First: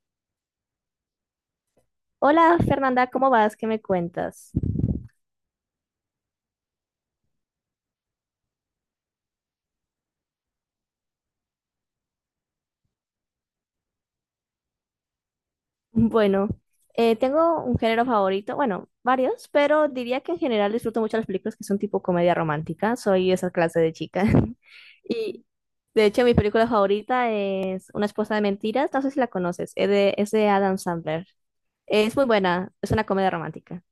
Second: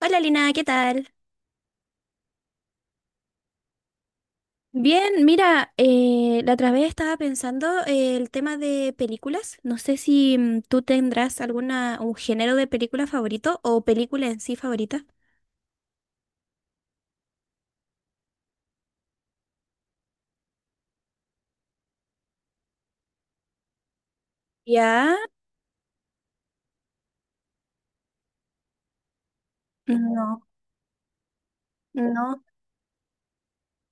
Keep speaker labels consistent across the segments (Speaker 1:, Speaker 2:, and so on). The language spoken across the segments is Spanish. Speaker 1: Hola Lina, ¿qué tal?
Speaker 2: Hola Fernanda, ¿cómo vas? ¿Qué me cuentas?
Speaker 1: Bien, mira, la otra vez estaba pensando el tema de películas. No sé si tú tendrás alguna, un género de película favorito o película en sí favorita.
Speaker 2: Bueno, tengo un género favorito, bueno, varios, pero diría que en general disfruto mucho las películas que son tipo comedia romántica. Soy esa clase de chica.
Speaker 1: Ya,
Speaker 2: Y de hecho, mi película favorita es Una esposa de mentiras. No sé si la conoces, es
Speaker 1: no,
Speaker 2: de Adam Sandler. Es muy
Speaker 1: no,
Speaker 2: buena, es una comedia romántica.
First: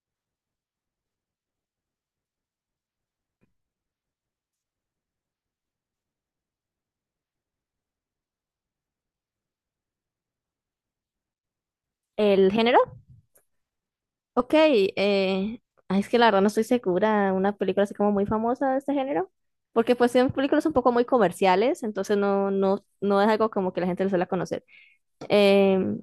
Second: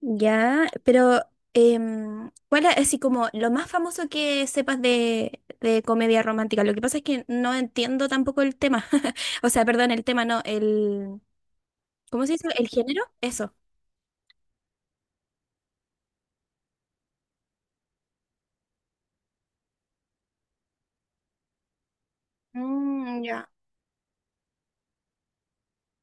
Speaker 1: ya, pero ¿cuál es así como lo más famoso que sepas de comedia romántica? Lo que pasa es que no entiendo tampoco el tema. O sea, perdón, el tema no, el, ¿cómo se dice?
Speaker 2: ¿El
Speaker 1: ¿El
Speaker 2: género?
Speaker 1: género? Eso.
Speaker 2: Ok, ay, es que la verdad no estoy segura, una película así como muy famosa de este género, porque pues son películas un poco muy comerciales, entonces no
Speaker 1: Mm,
Speaker 2: es
Speaker 1: ya.
Speaker 2: algo como que la gente le suele conocer. Em,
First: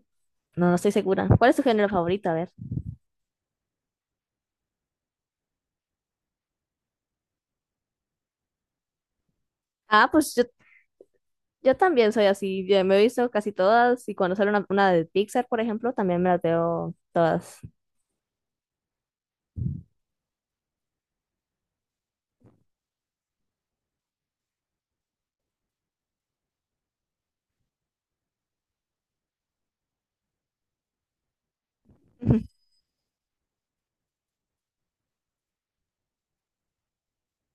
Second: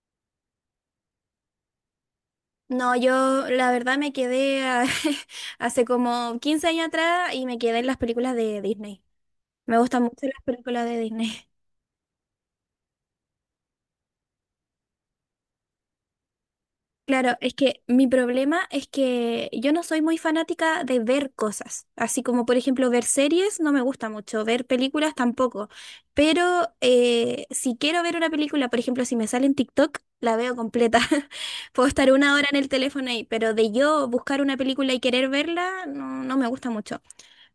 Speaker 2: no, no estoy segura. ¿Cuál es tu género favorito? A ver.
Speaker 1: No, yo la verdad me quedé hace como 15 años atrás y me quedé en las películas de Disney. Me gustan
Speaker 2: Ah,
Speaker 1: mucho las películas de Disney.
Speaker 2: yo también soy así, yo me he visto casi todas y cuando sale una de Pixar, por ejemplo, también me las veo
Speaker 1: Claro, es
Speaker 2: todas.
Speaker 1: que mi problema es que yo no soy muy fanática de ver cosas, así como por ejemplo ver series no me gusta mucho, ver películas tampoco, pero si quiero ver una película, por ejemplo, si me sale en TikTok, la veo completa. Puedo estar una hora en el teléfono ahí, pero de yo buscar una película y querer verla, no, no me gusta mucho.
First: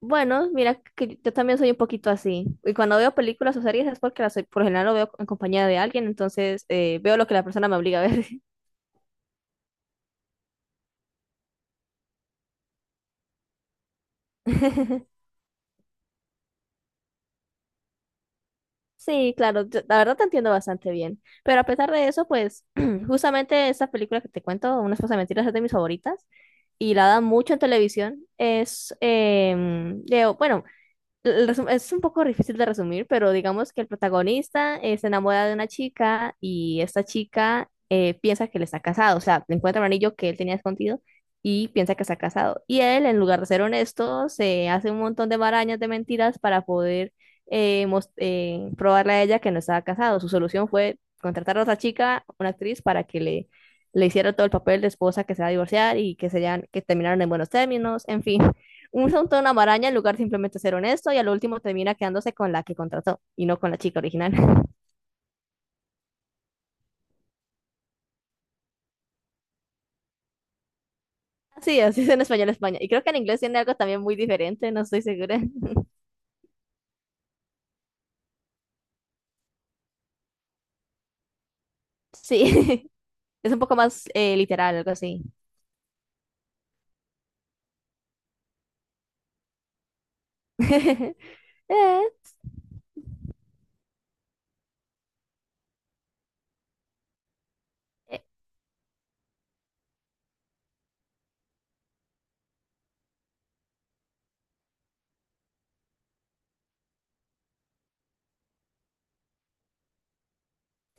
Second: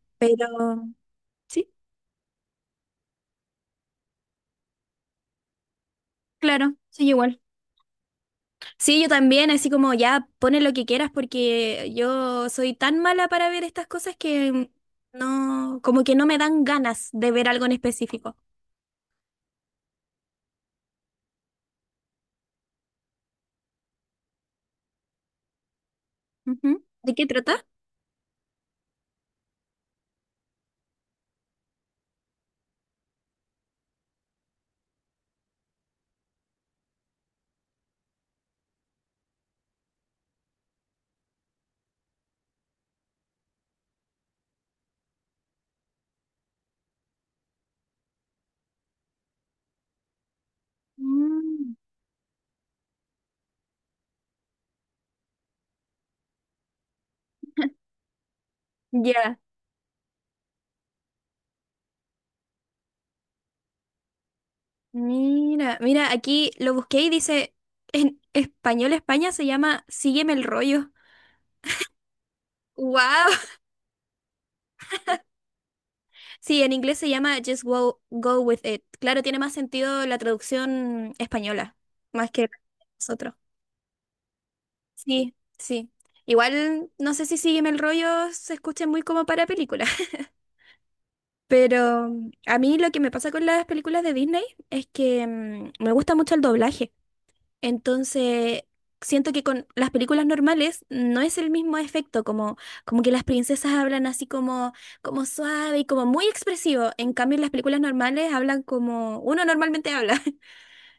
Speaker 2: Bueno, mira
Speaker 1: Pero
Speaker 2: que yo también
Speaker 1: sí,
Speaker 2: soy un poquito así. Y cuando veo películas o series es porque las, por lo general lo veo en compañía de alguien, entonces
Speaker 1: claro, soy
Speaker 2: veo lo que
Speaker 1: igual.
Speaker 2: la persona me obliga a ver.
Speaker 1: Sí, yo también, así como ya pone lo que quieras porque yo soy tan mala para ver estas cosas que no, como que no me dan ganas de ver algo en específico.
Speaker 2: Sí, claro, la verdad te entiendo bastante bien. Pero a pesar de eso, pues justamente esta película que te cuento, Una esposa de mentiras, es de mis favoritas
Speaker 1: Ujú.
Speaker 2: y la
Speaker 1: ¿De
Speaker 2: dan
Speaker 1: qué
Speaker 2: mucho en
Speaker 1: trata?
Speaker 2: televisión. Bueno, Es un poco difícil de resumir, pero digamos que el protagonista se enamora de una chica y esta chica piensa que él está casado, o sea, le encuentra un anillo que él tenía escondido y piensa que está casado. Y él, en lugar de ser honesto, se hace un montón de marañas de mentiras para poder probarle a ella que no estaba casado. Su solución fue contratar a
Speaker 1: Mm,
Speaker 2: otra chica, una actriz, le hiciera todo el papel de esposa que se va a divorciar y que terminaron en buenos términos, en fin usa un
Speaker 1: ya.
Speaker 2: toda una maraña en lugar de simplemente ser honesto y al último termina quedándose con la que contrató y no con la chica original.
Speaker 1: Mira, mira, aquí lo busqué y dice, en español España se llama Sígueme el rollo.
Speaker 2: Sí, así es en español España. Y creo que en
Speaker 1: ¡Wow!
Speaker 2: inglés tiene algo también muy diferente, no estoy segura.
Speaker 1: Sí, en inglés se llama Just Go, Go With It. Claro, tiene más sentido la traducción española, más que
Speaker 2: Sí,
Speaker 1: nosotros.
Speaker 2: es un poco más literal, algo así.
Speaker 1: Sí, sí. Igual no sé si Sígueme el rollo se escuche muy como para película,
Speaker 2: Eh,
Speaker 1: pero a mí lo que me pasa con las películas de Disney es que me gusta mucho el doblaje.
Speaker 2: eh,
Speaker 1: Entonces, siento que con las películas normales no es el mismo efecto, como, como, que las princesas hablan así como suave y como muy expresivo. En cambio, en las películas normales hablan como uno normalmente habla.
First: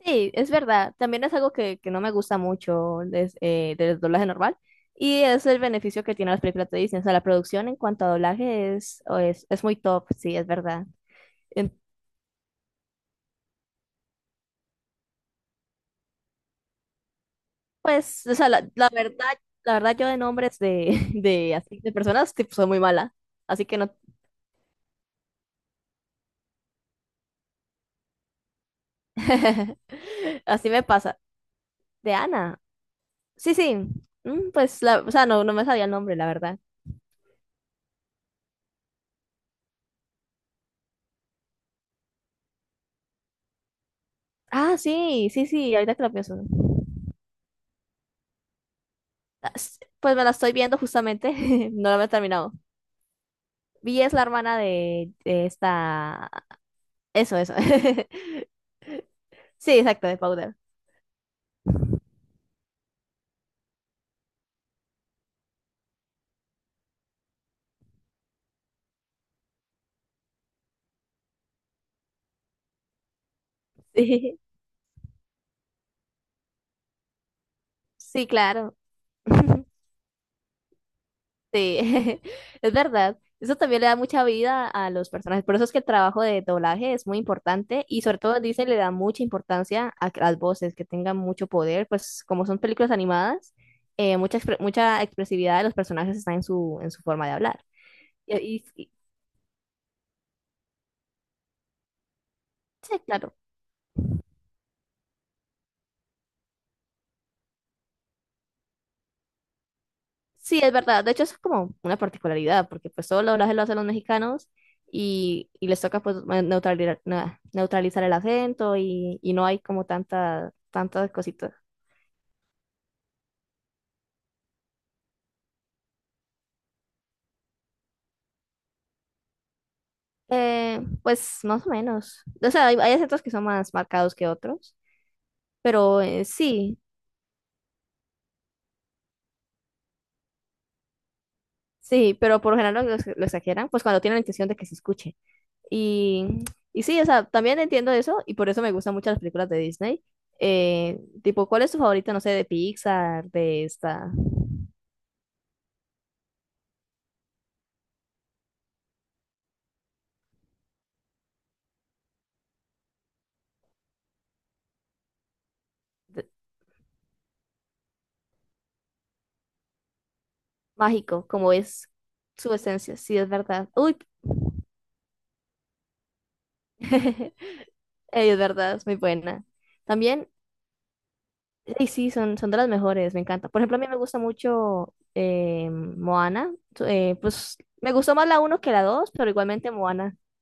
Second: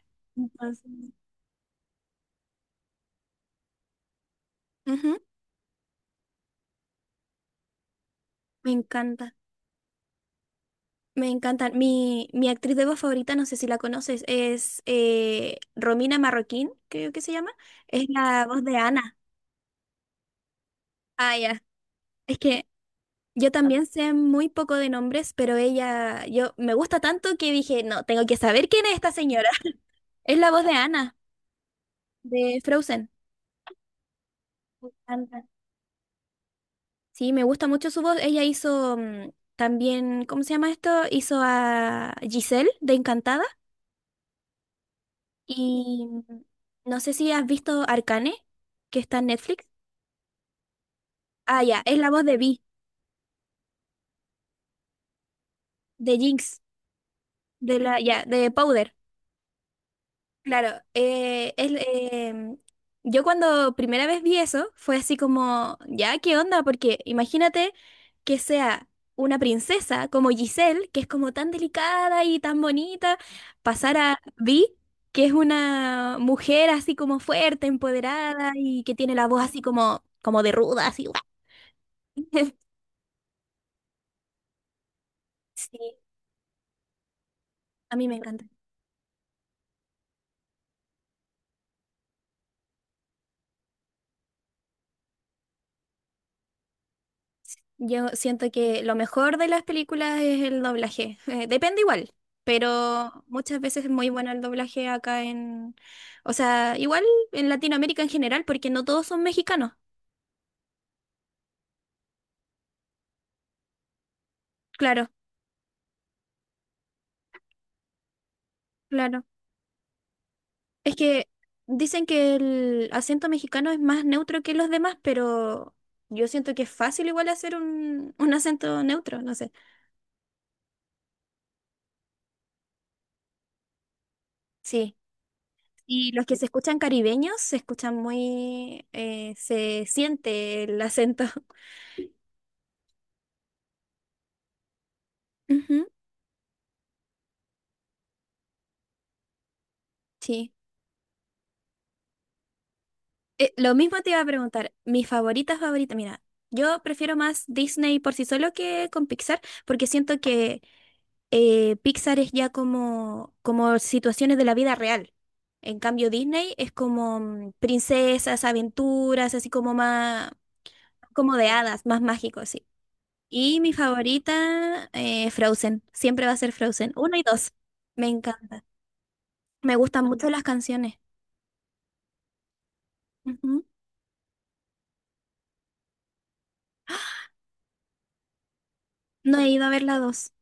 Speaker 2: sí, es
Speaker 1: Entonces,
Speaker 2: verdad. También es algo que no me gusta mucho del doblaje normal.
Speaker 1: ujú,
Speaker 2: Y es el beneficio que tienen las películas de Disney. O sea, la producción en cuanto a
Speaker 1: me
Speaker 2: doblaje
Speaker 1: encanta.
Speaker 2: es muy top, sí, es verdad.
Speaker 1: Me encantan. Mi actriz de voz favorita, no sé si la conoces, es Romina Marroquín, creo que se llama. Es
Speaker 2: Pues, o
Speaker 1: la
Speaker 2: sea,
Speaker 1: voz de Ana.
Speaker 2: la verdad yo de nombres de,
Speaker 1: Ah,
Speaker 2: de
Speaker 1: ya.
Speaker 2: así de personas
Speaker 1: Es
Speaker 2: tipo,
Speaker 1: que
Speaker 2: soy muy mala.
Speaker 1: yo
Speaker 2: Así que
Speaker 1: también
Speaker 2: no.
Speaker 1: sé muy poco de nombres, pero ella, yo me gusta tanto que dije, no, tengo que saber quién es esta señora. Es la voz
Speaker 2: Así
Speaker 1: de
Speaker 2: me
Speaker 1: Ana,
Speaker 2: pasa. De
Speaker 1: de
Speaker 2: Ana.
Speaker 1: Frozen.
Speaker 2: Sí, sí. Mm, pues
Speaker 1: Me
Speaker 2: la, o sea,
Speaker 1: encanta.
Speaker 2: no, no me sabía el nombre, la verdad.
Speaker 1: Sí, me gusta mucho su voz. Ella hizo también, ¿cómo se llama esto? Hizo a Giselle de Encantada.
Speaker 2: Ah, sí, sí, sí, ahorita que
Speaker 1: Y
Speaker 2: lo pienso.
Speaker 1: no sé si has visto Arcane, que está en
Speaker 2: Ah,
Speaker 1: Netflix.
Speaker 2: pues me la estoy viendo justamente.
Speaker 1: Ah, ya,
Speaker 2: No
Speaker 1: es
Speaker 2: la he
Speaker 1: la voz de
Speaker 2: terminado.
Speaker 1: Vi,
Speaker 2: Vi es la hermana de
Speaker 1: de
Speaker 2: esta.
Speaker 1: Jinx,
Speaker 2: Eso, eso.
Speaker 1: ya, de Powder.
Speaker 2: Sí, exacto, de Powder.
Speaker 1: Claro, yo cuando primera vez vi eso fue así como, ya, ¿qué onda? Porque imagínate que sea una princesa como Giselle, que es como tan delicada y tan bonita, pasar a
Speaker 2: Sí,
Speaker 1: Vi, que es una mujer así como fuerte,
Speaker 2: sí,
Speaker 1: empoderada
Speaker 2: claro.
Speaker 1: y que tiene la voz así como, de ruda, así.
Speaker 2: Sí, es verdad. Eso también le da mucha vida a los personajes. Por eso es que el
Speaker 1: Sí,
Speaker 2: trabajo de doblaje es muy importante
Speaker 1: a
Speaker 2: y
Speaker 1: mí me
Speaker 2: sobre todo
Speaker 1: encanta.
Speaker 2: dice le da mucha importancia a que las voces, que tengan mucho poder, pues como son películas animadas, mucha expresividad de los personajes está en su forma de hablar.
Speaker 1: Yo
Speaker 2: Y,
Speaker 1: siento que
Speaker 2: y- y-
Speaker 1: lo mejor de las películas es el doblaje. Depende igual,
Speaker 2: sí,
Speaker 1: pero
Speaker 2: claro.
Speaker 1: muchas veces es muy bueno el doblaje acá en, o sea, igual en Latinoamérica en general, porque no todos son mexicanos.
Speaker 2: Sí, es verdad. De hecho, eso es como una particularidad, porque pues todo el doblaje lo hacen los mexicanos
Speaker 1: Claro,
Speaker 2: y les toca pues neutralizar, neutralizar el acento
Speaker 1: claro.
Speaker 2: y no hay como tanta,
Speaker 1: Es
Speaker 2: tantas
Speaker 1: que
Speaker 2: cositas.
Speaker 1: dicen que el acento mexicano es más neutro que los demás, pero yo siento que es fácil igual hacer un acento neutro, no sé.
Speaker 2: Pues más o menos. O sea, hay acentos que son más marcados que otros,
Speaker 1: Sí.
Speaker 2: pero
Speaker 1: Y los que se escuchan
Speaker 2: sí,
Speaker 1: caribeños se escuchan se siente el acento.
Speaker 2: sí, pero por lo general lo exageran, pues cuando tienen la intención de que se escuche.
Speaker 1: Ujú.
Speaker 2: Y, y sí, o sea, también entiendo eso y por eso me gustan mucho las películas de Disney.
Speaker 1: Sí.
Speaker 2: Tipo, ¿cuál es tu favorita, no sé, de Pixar,
Speaker 1: Lo mismo te iba a preguntar, mi favorita favorita, mira, yo prefiero más Disney por sí solo que con Pixar, porque siento que Pixar es ya como situaciones de la vida real. En cambio,
Speaker 2: de-
Speaker 1: Disney es como princesas, aventuras, así como más,
Speaker 2: mágico,
Speaker 1: como de
Speaker 2: como
Speaker 1: hadas,
Speaker 2: es
Speaker 1: más mágico,
Speaker 2: su
Speaker 1: sí.
Speaker 2: esencia? Sí, es
Speaker 1: Y
Speaker 2: verdad.
Speaker 1: mi
Speaker 2: Uy,
Speaker 1: favorita, Frozen, siempre va a ser Frozen, uno y dos, me
Speaker 2: ey, es
Speaker 1: encanta.
Speaker 2: verdad, es muy buena.
Speaker 1: Me gustan
Speaker 2: También
Speaker 1: mucho las canciones.
Speaker 2: sí, sí, son, son de las mejores, me encanta. Por
Speaker 1: Ujú.
Speaker 2: ejemplo, a mí me gusta mucho Moana. Pues me gustó más la uno que la 2 pero
Speaker 1: No he ido a
Speaker 2: igualmente
Speaker 1: ver la
Speaker 2: Moana.
Speaker 1: dos.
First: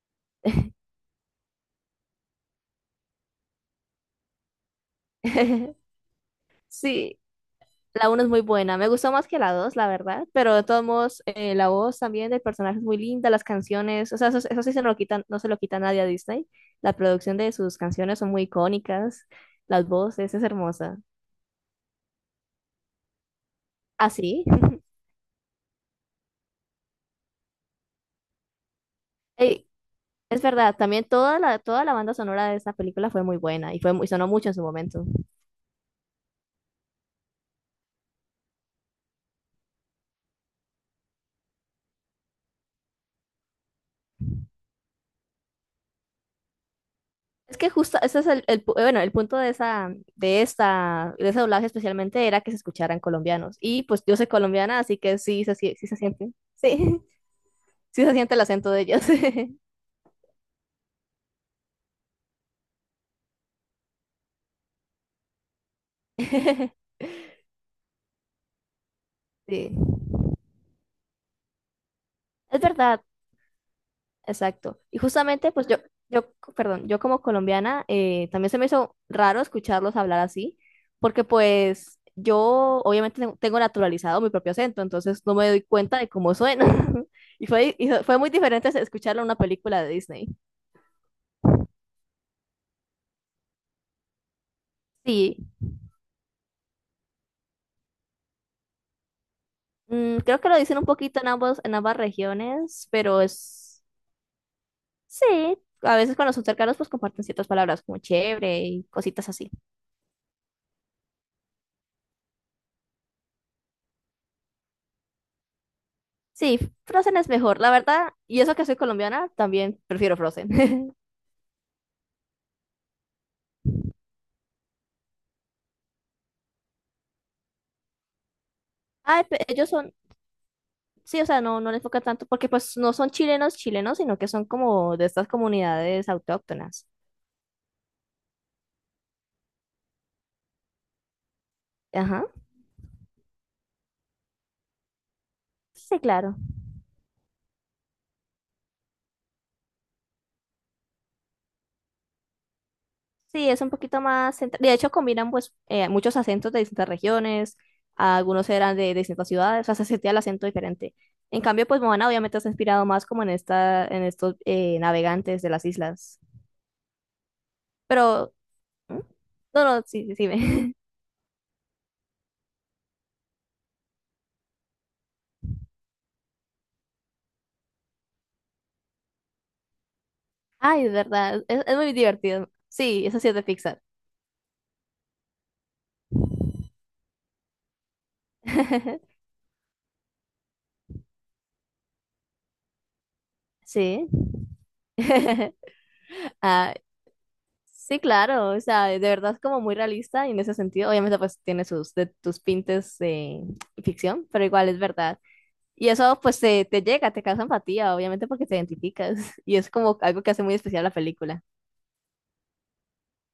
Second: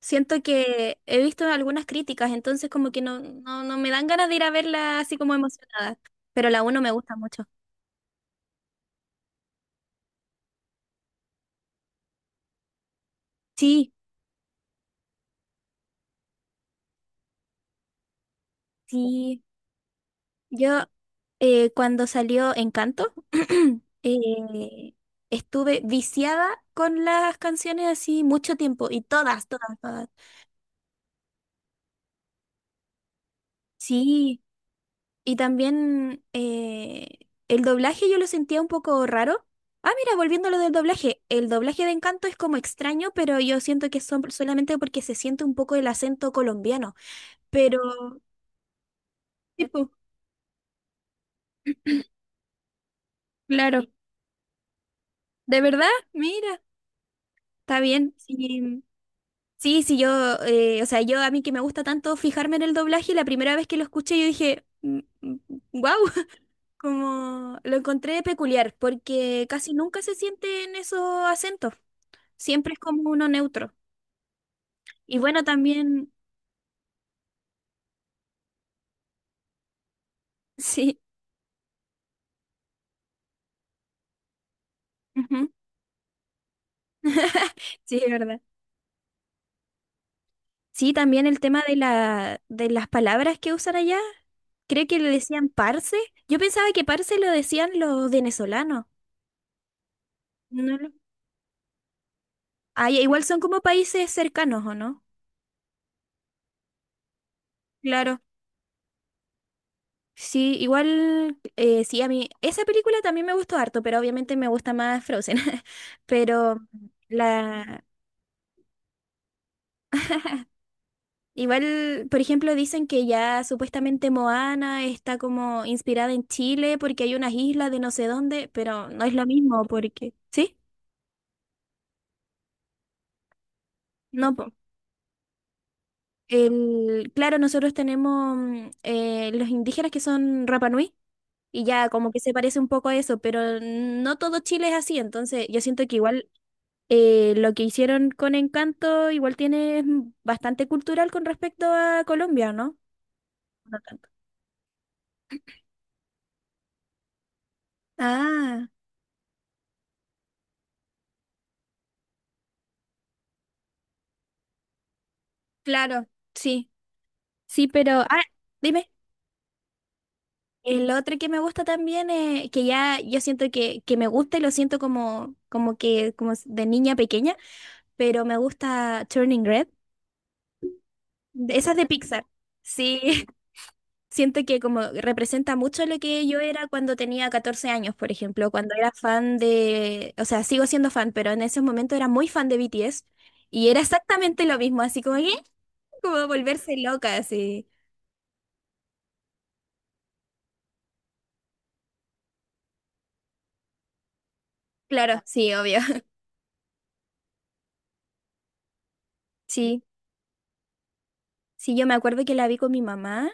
Speaker 1: Siento que he visto algunas críticas, entonces como que no, no, no me dan ganas de ir a verla así como emocionada, pero la uno me gusta
Speaker 2: Sí,
Speaker 1: mucho.
Speaker 2: la uno es muy buena. Me gustó más que la 2 la verdad. Pero de todos modos, la voz también del personaje es muy linda, las
Speaker 1: Sí,
Speaker 2: canciones. O sea, eso sí se lo quitan, no se lo quita nadie a Disney. La producción de sus canciones son muy icónicas.
Speaker 1: sí.
Speaker 2: Las voces, es
Speaker 1: Yo
Speaker 2: hermosa.
Speaker 1: cuando salió Encanto,
Speaker 2: Así.
Speaker 1: eh, estuve viciada con las canciones así mucho tiempo y todas,
Speaker 2: Ey,
Speaker 1: todas, todas.
Speaker 2: es verdad, también toda toda la banda sonora de esa película fue muy buena sonó
Speaker 1: Sí.
Speaker 2: mucho en su momento.
Speaker 1: Y también el doblaje yo lo sentía un poco raro. Ah, mira, volviendo a lo del doblaje. El doblaje de Encanto es como extraño, pero yo siento que son solamente porque se siente un poco el acento colombiano.
Speaker 2: Es que
Speaker 1: Pero,
Speaker 2: justo, ese es bueno, el punto de
Speaker 1: tipo,
Speaker 2: esa, de esta, de ese doblaje especialmente era que se escucharan colombianos. Y
Speaker 1: claro.
Speaker 2: pues yo soy colombiana, así que
Speaker 1: ¿De
Speaker 2: sí
Speaker 1: verdad?
Speaker 2: se siente,
Speaker 1: Mira,
Speaker 2: sí,
Speaker 1: está
Speaker 2: sí se
Speaker 1: bien.
Speaker 2: siente el acento
Speaker 1: Sí,
Speaker 2: de ellos.
Speaker 1: sí, sí, o sea, yo a mí que me gusta tanto fijarme en el doblaje, la primera vez que lo escuché yo dije, wow, como lo encontré peculiar, porque
Speaker 2: Sí,
Speaker 1: casi nunca se sienten esos acentos.
Speaker 2: es
Speaker 1: Siempre es
Speaker 2: verdad.
Speaker 1: como uno neutro.
Speaker 2: Exacto. Y
Speaker 1: Y bueno,
Speaker 2: justamente,
Speaker 1: también,
Speaker 2: perdón, yo como colombiana, también se me hizo raro escucharlos hablar así,
Speaker 1: sí,
Speaker 2: porque pues yo obviamente tengo naturalizado mi propio acento, entonces no
Speaker 1: ujú,
Speaker 2: me doy cuenta de cómo suena. Y
Speaker 1: sí, es
Speaker 2: fue muy
Speaker 1: verdad.
Speaker 2: diferente escucharlo en una película de Disney.
Speaker 1: Sí, también el tema de las palabras que usan allá. Creo que le
Speaker 2: Sí,
Speaker 1: decían parce. Yo pensaba que parce lo decían los venezolanos.
Speaker 2: mm, creo que lo
Speaker 1: No
Speaker 2: dicen un
Speaker 1: lo...
Speaker 2: poquito en ambos, en ambas regiones,
Speaker 1: Ah, ya, igual son como países cercanos, ¿o no?
Speaker 2: sí, a veces cuando son cercanos, pues comparten ciertas palabras como
Speaker 1: Claro.
Speaker 2: chévere y cositas así.
Speaker 1: Sí, igual, sí, a mí, esa película también me gustó harto, pero obviamente me gusta más Frozen. Pero
Speaker 2: Sí, Frozen es mejor, la
Speaker 1: la,
Speaker 2: verdad. Y eso que soy colombiana, también prefiero Frozen.
Speaker 1: igual, por ejemplo, dicen que ya supuestamente Moana está como inspirada en Chile porque hay unas islas de no sé dónde, pero no es
Speaker 2: Ay,
Speaker 1: lo
Speaker 2: pe-
Speaker 1: mismo
Speaker 2: ellos son,
Speaker 1: porque, ¿sí?
Speaker 2: sí, o sea, no les enfoca tanto porque pues no son chilenos chilenos, sino que
Speaker 1: No,
Speaker 2: son
Speaker 1: po.
Speaker 2: como de estas comunidades autóctonas.
Speaker 1: Claro, nosotros tenemos los indígenas que son Rapa Nui y ya como que
Speaker 2: Ajá.
Speaker 1: se parece un poco a eso, pero no todo Chile es así, entonces yo siento que
Speaker 2: Sí,
Speaker 1: igual
Speaker 2: claro.
Speaker 1: lo que hicieron con Encanto igual tiene bastante cultural con respecto a Colombia, ¿no?
Speaker 2: Sí, es un
Speaker 1: No
Speaker 2: poquito
Speaker 1: tanto.
Speaker 2: más. De hecho, combinan pues muchos acentos de distintas regiones. Algunos
Speaker 1: Ah,
Speaker 2: eran de distintas ciudades, o sea, se sentía el acento diferente. En cambio, pues Moana obviamente se ha inspirado más como en esta, en estos navegantes de las
Speaker 1: claro,
Speaker 2: islas.
Speaker 1: sí. Sí, pero, ah,
Speaker 2: Pero,
Speaker 1: dime,
Speaker 2: ¿mm? No, no, sí, sí, sí, ve.
Speaker 1: el otro que me gusta también es que ya yo siento que, me gusta y lo siento como que como de niña pequeña, pero me gusta Turning Red.
Speaker 2: Ay, de verdad,
Speaker 1: Esa
Speaker 2: es
Speaker 1: es de
Speaker 2: muy
Speaker 1: Pixar.
Speaker 2: divertido. Sí, eso
Speaker 1: Sí,
Speaker 2: sí es de Pixar.
Speaker 1: siento que como representa mucho lo que yo era cuando tenía 14 años, por ejemplo, cuando era fan o sea, sigo siendo fan, pero en ese momento era muy fan de BTS y era
Speaker 2: Sí.
Speaker 1: exactamente lo mismo, así como, ¿eh? como
Speaker 2: Ah,
Speaker 1: volverse loca, así.
Speaker 2: sí, claro, o sea, de verdad es como muy realista y en ese sentido, obviamente pues tiene sus de tus pintes de ficción, pero igual es verdad.
Speaker 1: Claro, sí, obvio.
Speaker 2: Y eso pues te llega, te causa empatía, obviamente porque te identificas y es
Speaker 1: Sí,
Speaker 2: como algo que hace muy especial la película.
Speaker 1: sí, yo me acuerdo que la vi con mi mamá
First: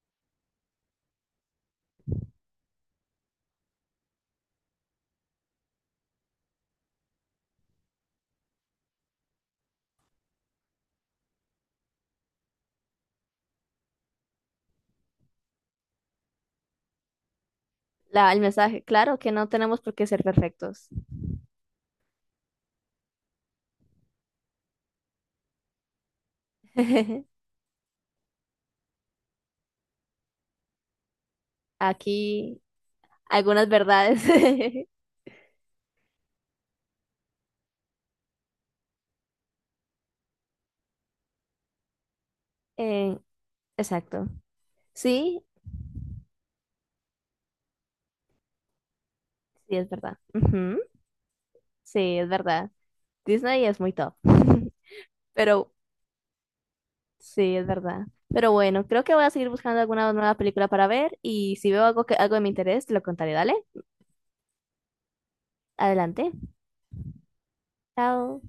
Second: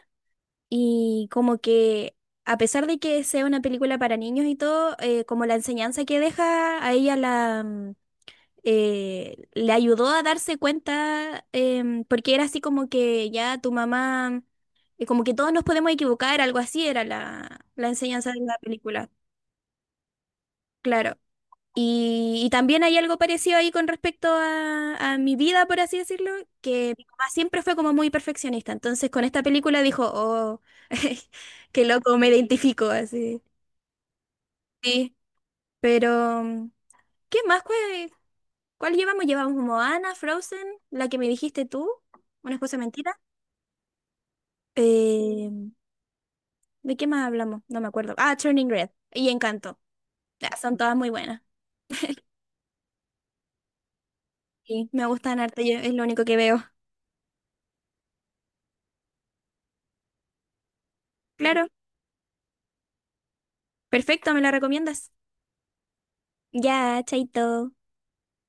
Speaker 1: y como que, a pesar de que sea una película para niños y todo, como la enseñanza que deja a ella le ayudó a darse cuenta, porque era así como que ya tu mamá, como que todos nos podemos equivocar, algo así era la, enseñanza
Speaker 2: La, el
Speaker 1: de la
Speaker 2: mensaje,
Speaker 1: película.
Speaker 2: claro que no tenemos por qué ser perfectos.
Speaker 1: Claro. Y también hay algo parecido ahí con respecto a mi vida, por así decirlo, que mi mamá siempre fue como muy perfeccionista. Entonces con esta película dijo, oh, qué loco, me
Speaker 2: Aquí
Speaker 1: identifico así.
Speaker 2: algunas verdades.
Speaker 1: Sí, pero ¿qué más? ¿Cuál llevamos? Llevamos Moana, Frozen, la que me dijiste tú, una esposa
Speaker 2: Eh,
Speaker 1: mentira.
Speaker 2: exacto. Sí,
Speaker 1: Eh, ¿De qué más hablamos? No me acuerdo. Ah, Turning Red y
Speaker 2: sí,
Speaker 1: Encanto.
Speaker 2: es verdad.
Speaker 1: Ya, son
Speaker 2: Ujú,
Speaker 1: todas muy buenas.
Speaker 2: sí, es verdad. Disney es muy top.
Speaker 1: Sí, me gustan harto,
Speaker 2: Pero
Speaker 1: es lo único que veo.
Speaker 2: sí, es verdad. Pero bueno, creo que voy a seguir buscando alguna nueva película para ver y
Speaker 1: Claro,
Speaker 2: si veo algo que algo de mi interés, te lo contaré. Dale,
Speaker 1: perfecto, ¿me la recomiendas?
Speaker 2: adelante.
Speaker 1: Ya, chaito.
Speaker 2: Chao.